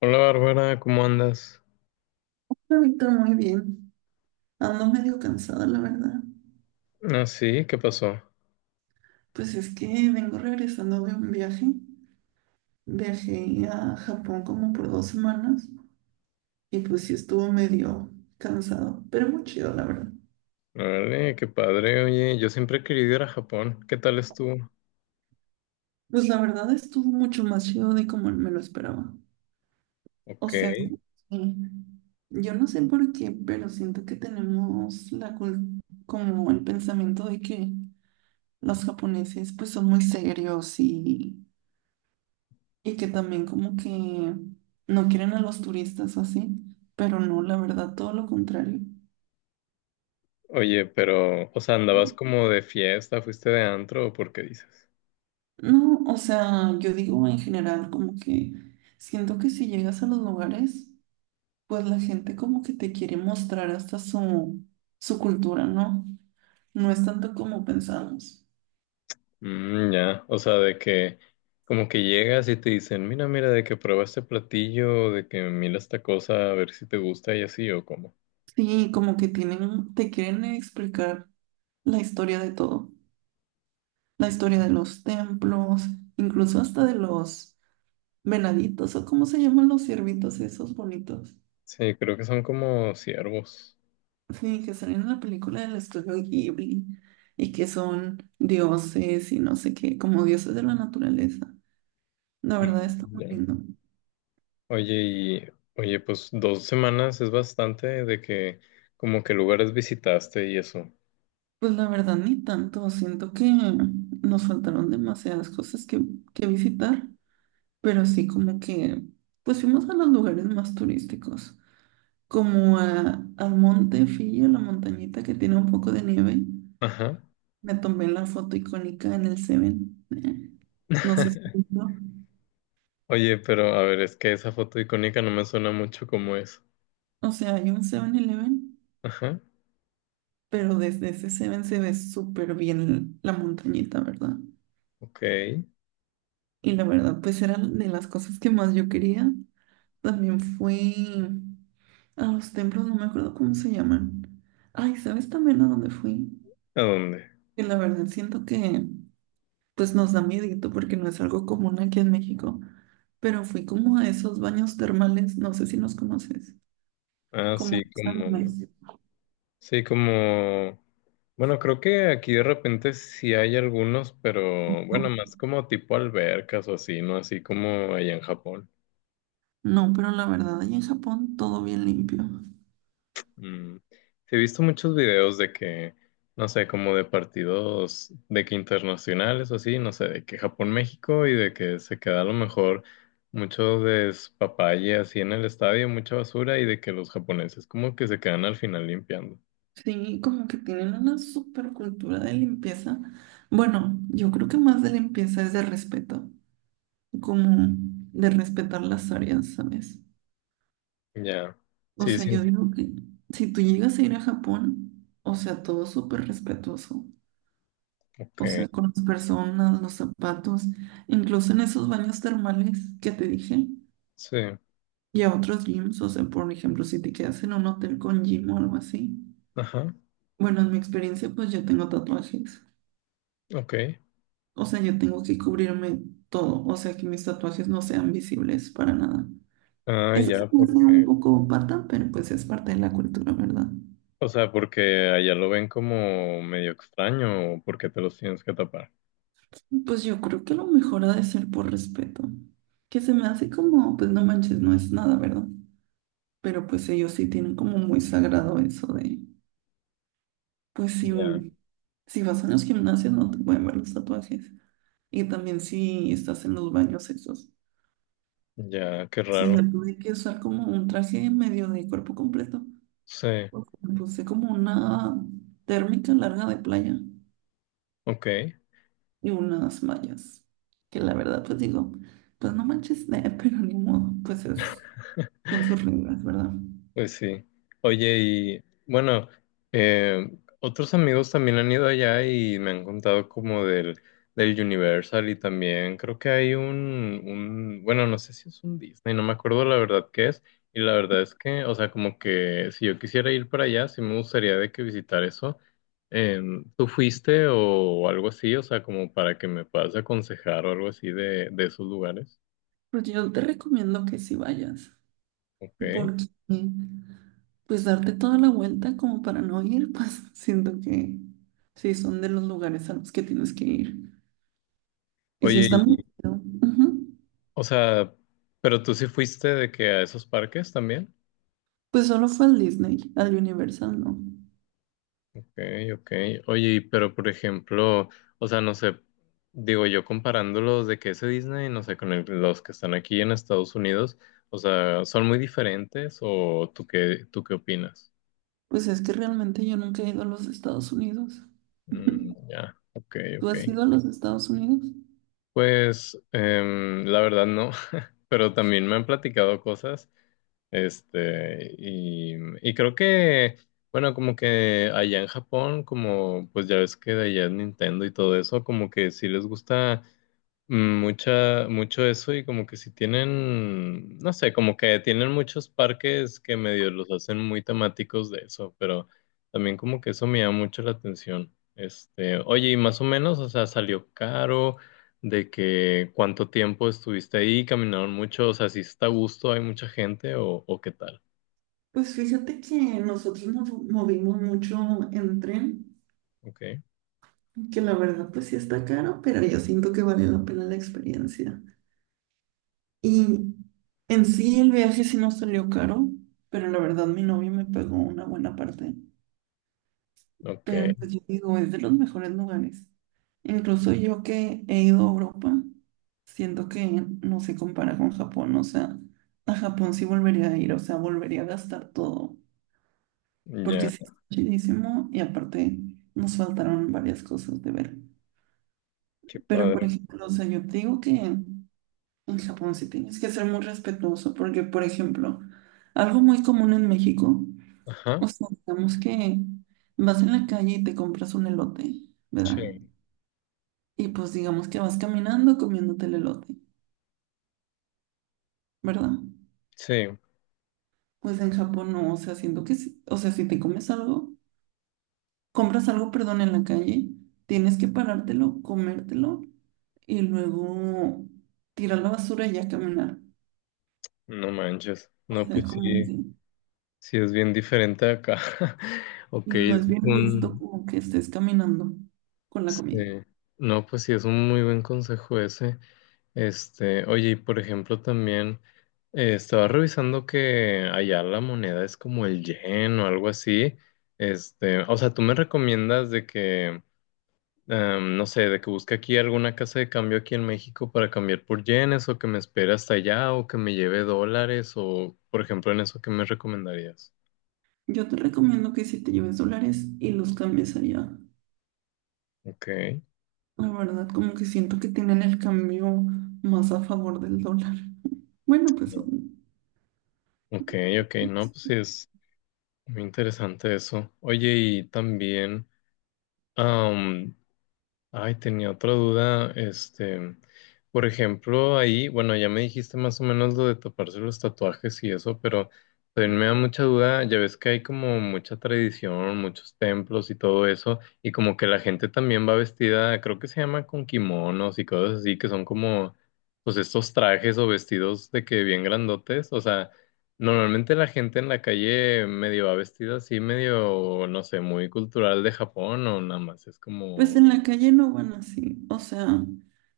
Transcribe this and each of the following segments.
Hola Bárbara, ¿cómo andas? Hola, Víctor, muy bien. Ando medio cansada, la verdad. Ah, sí, ¿qué pasó? Pues es que vengo regresando de un viaje. Viajé a Japón como por 2 semanas y pues sí estuvo medio cansado, pero muy chido, la verdad. Vale, qué padre, oye, yo siempre he querido ir a Japón, ¿qué tal estuvo? Pues la verdad estuvo mucho más chido de como me lo esperaba. O Ok, sea, como yo no sé por qué, pero siento que tenemos la como el pensamiento de que los japoneses pues son muy serios y que también como que no quieren a los turistas o así, pero no, la verdad, todo lo contrario. oye, pero, o sea, ¿andabas como de fiesta, fuiste de antro o por qué dices? No, o sea, yo digo en general como que siento que si llegas a los lugares, pues la gente como que te quiere mostrar hasta su cultura, ¿no? No es tanto como pensamos. Mm, ya, o sea, de que como que llegas y te dicen, mira, mira, de que prueba este platillo, de que mira esta cosa, a ver si te gusta y así o cómo. Sí, como que tienen, te quieren explicar la historia de todo, la historia de los templos, incluso hasta de los venaditos o cómo se llaman los ciervitos esos bonitos. Sí, creo que son como ciervos. Sí, que salen en la película del estudio Ghibli y que son dioses y no sé qué, como dioses de la naturaleza. La verdad Mm, está muy ya. lindo. Oye, y oye, pues 2 semanas es bastante de que como que lugares visitaste y eso. Pues la verdad ni tanto, siento que nos faltaron demasiadas cosas que visitar, pero sí como que pues fuimos a los lugares más turísticos, como al monte Fillo, la montañita que tiene un poco de nieve. Ajá. Me tomé la foto icónica en el Seven. No sé si visto. Oye, pero a ver, es que esa foto icónica no me suena mucho como es. O sea, hay un Seven eleven, Ajá. pero desde ese Seven se ve súper bien la montañita, ¿verdad? Ok. ¿A Y la verdad, pues era de las cosas que más yo quería. También fui a los templos, no me acuerdo cómo se llaman. Ay, ¿sabes también a dónde fui? dónde? Que la verdad siento que pues nos da miedito porque no es algo común aquí en México. Pero fui como a esos baños termales, no sé si los conoces. Ah, Como que está en México. sí, como, bueno, creo que aquí de repente sí hay algunos, pero bueno, más como tipo albercas o así, ¿no? Así como allá en Japón. No, pero la verdad, allá en Japón todo bien limpio. Mm, sí, he visto muchos videos de que, no sé, como de partidos de que internacionales o así, no sé, de que Japón-México y de que se queda a lo mejor mucho despapalle así en el estadio, mucha basura y de que los japoneses como que se quedan al final limpiando. Sí, como que tienen una super cultura de limpieza. Bueno, yo creo que más de limpieza es de respeto, como de respetar las áreas, ¿sabes? Ya, O sí, sea, sí, yo digo que si tú llegas a ir a Japón, o sea, todo súper respetuoso, ok, o sea, con las personas, los zapatos, incluso en esos baños termales que te dije. sí, Y a otros gyms, o sea, por ejemplo, si te quedas en un hotel con gym o algo así. ajá, Bueno, en mi experiencia, pues yo tengo tatuajes. ok. O sea, yo tengo que cubrirme todo. O sea, que mis tatuajes no sean visibles para nada. Ah, Eso se ya, me hace un porque, poco pata, pero pues es parte de la cultura, ¿verdad? o sea, porque allá lo ven como medio extraño o porque te los tienes que tapar. Pues yo creo que lo mejor ha de ser por respeto. Que se me hace como, pues no manches, no es nada, ¿verdad? Pero pues ellos sí tienen como muy sagrado eso de. Pues si, Ya, si vas a los gimnasios no te pueden ver los tatuajes. Y también si estás en los baños esos. ya, qué O sea, raro. yo tuve que usar como un traje medio de cuerpo completo, Sí. porque me puse como una térmica larga de playa Ok, y unas mallas. Que la verdad, pues digo, pues no manches, pero ni modo, pues son sus reglas, ¿verdad? pues sí. Oye, y bueno, eh, otros amigos también han ido allá y me han contado como del Universal y también creo que hay un, bueno, no sé si es un Disney, no me acuerdo la verdad qué es. Y la verdad es que, o sea, como que si yo quisiera ir para allá, sí me gustaría de que visitar eso. ¿Tú fuiste o algo así? O sea, como para que me puedas aconsejar o algo así de esos lugares. Pues yo te recomiendo que si vayas, Ok. porque pues darte toda la vuelta como para no ir, pues siento que sí son de los lugares a los que tienes que ir. Y si Oye, está muy chido, ujú. o sea, pero tú sí fuiste de que a esos parques también. Pues solo fue al Disney, al Universal, ¿no? Ok, ok. Oye, y pero por ejemplo, o sea, no sé, digo yo comparándolos de que ese Disney, no sé, con el- los que están aquí en Estados Unidos, o sea, ¿son muy diferentes o tú qué opinas? Pues es que realmente yo nunca he ido a los Estados Unidos. Mm, ya, ok, ¿Tú ok. has ido a los Estados Unidos? Pues la verdad no, pero también me han platicado cosas. Este, y creo que, bueno, como que allá en Japón, como pues ya ves que de allá es Nintendo y todo eso, como que sí les gusta, mucha, mucho eso y como que si tienen, no sé, como que tienen muchos parques que medio los hacen muy temáticos de eso, pero también como que eso me llama mucho la atención. Este, oye, y más o menos, o sea, salió caro, de que cuánto tiempo estuviste ahí, caminaron mucho, o sea, si está a gusto, hay mucha gente o qué tal. Pues fíjate que nosotros nos movimos mucho en tren, Ok, que la verdad pues sí está caro, pero yo siento que vale la pena la experiencia. Y en sí el viaje sí nos salió caro, pero la verdad mi novio me pagó una buena parte. ok, Pero pues yo digo, es de los mejores lugares. Incluso yo que he ido a Europa, siento que no se compara con Japón. O sea, a Japón sí volvería a ir, o sea, volvería a gastar todo, porque ya, sí es chidísimo y aparte nos faltaron varias cosas de ver. qué Pero por padre. ejemplo, o sea, yo te digo que en Japón sí tienes que ser muy respetuoso porque, por ejemplo, algo muy común en México, Ajá, o sea, digamos que vas en la calle y te compras un elote, ¿verdad? sí, Y pues digamos que vas caminando comiéndote el elote, ¿verdad? sí, Pues en Japón no, o sea, siento que, o sea, si te comes algo, compras algo, perdón, en la calle, tienes que parártelo, comértelo y luego tirar la basura y ya caminar. no manches, O no, sea, pues como sí. que. Sí, es bien diferente acá. Ok, Y no es es bien visto un... como que estés caminando con la sí. comida. No, pues sí, es un muy buen consejo ese. Este, oye, y por ejemplo, también estaba revisando que allá la moneda es como el yen o algo así. Este, o sea, ¿tú me recomiendas de que, no sé, de que busque aquí alguna casa de cambio aquí en México para cambiar por yenes o que me espere hasta allá o que me lleve dólares o, por ejemplo, en eso, ¿qué me recomendarías? Yo te recomiendo que si te lleves dólares y los cambies allá. Ok. La verdad, como que siento que tienen el cambio más a favor del dólar. Bueno, pues, Ok, ok, no, pues sí es muy interesante eso. Oye, y también, ay, tenía otra duda, este, por ejemplo, ahí, bueno, ya me dijiste más o menos lo de taparse los tatuajes y eso, pero también me da mucha duda, ya ves que hay como mucha tradición, muchos templos y todo eso, y como que la gente también va vestida, creo que se llama con kimonos y cosas así, que son como, pues estos trajes o vestidos de que bien grandotes, o sea, normalmente la gente en la calle medio va vestida así, medio, no sé, muy cultural de Japón o nada más, es pues como... en la calle no van así. O sea,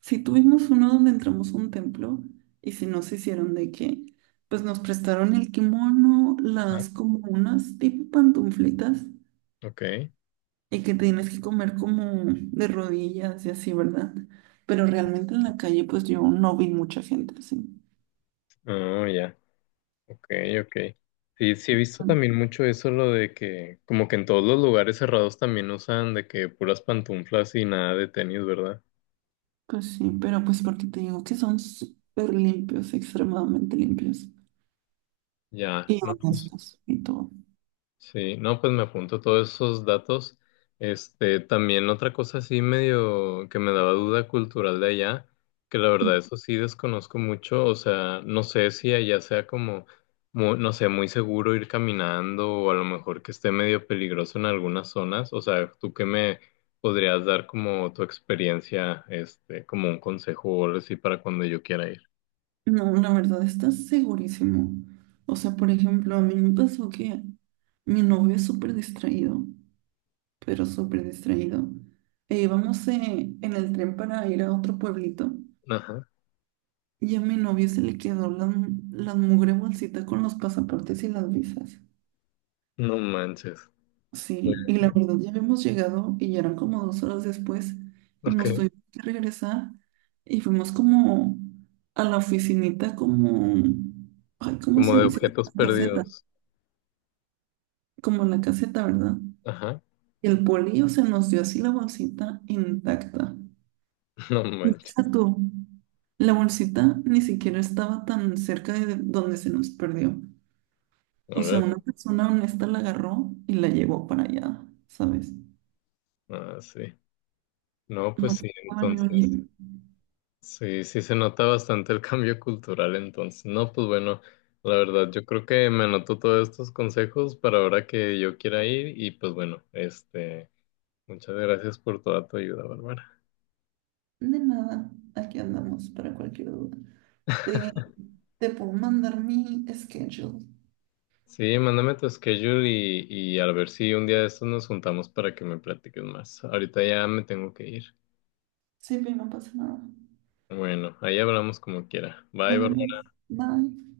si tuvimos uno donde entramos a un templo y si nos hicieron de qué, pues nos prestaron el kimono, las como unas tipo pantuflitas Ok, y que tienes que comer como de rodillas y así, ¿verdad? Pero realmente en la calle, pues yo no vi mucha gente así. oh, ya, ok, ok. Sí, sí he visto Ah, también mucho eso, lo de que como que en todos los lugares cerrados también usan de que puras pantuflas y nada de tenis, ¿verdad? pues sí, pero pues porque te digo que son súper limpios, extremadamente limpios Ya, y no, pues, honestos y todo. sí, no, pues me apunto todos esos datos. Este, también otra cosa así medio que me daba duda cultural de allá, que la verdad eso sí desconozco mucho, o sea, no sé si allá sea como, no sé, muy seguro ir caminando o a lo mejor que esté medio peligroso en algunas zonas, o sea, ¿tú qué me podrías dar como tu experiencia, este, como un consejo o algo así para cuando yo quiera ir? No, la verdad, estás segurísimo. O sea, por ejemplo, a mí me pasó que mi novio es súper distraído, pero súper distraído. E íbamos en el tren para ir a otro pueblito. Ajá, Y a mi novio se le quedó la mugre bolsita con los pasaportes y las visas. no manches. Sí, y la verdad ya habíamos llegado y ya eran como 2 horas después y nos Ok, tuvimos que regresar y fuimos como a la oficinita como, ay, ¿cómo como se de dice? Objetos perdidos. Como la caseta, ¿verdad? Ajá, Y el polillo se nos dio así la bolsita intacta. no Y manches. deja tú, la bolsita ni siquiera estaba tan cerca de donde se nos perdió. O sea, Órale. una persona honesta la agarró y la llevó para allá, ¿sabes? Ah, sí. No, pues No sí, pasaba ni entonces, un yen. sí, sí se nota bastante el cambio cultural entonces. No, pues bueno, la verdad, yo creo que me anotó todos estos consejos para ahora que yo quiera ir y pues bueno, este, muchas gracias por toda tu ayuda, Bárbara. De nada, aquí andamos para cualquier duda. Te, te puedo mandar mi schedule. Sí, mándame tu schedule y a ver si un día de estos nos juntamos para que me platiques más. Ahorita ya me tengo que ir. Sí, pero no pasa nada. Bueno, ahí hablamos como quiera. Bye, Nos Bárbara. vemos. Bye.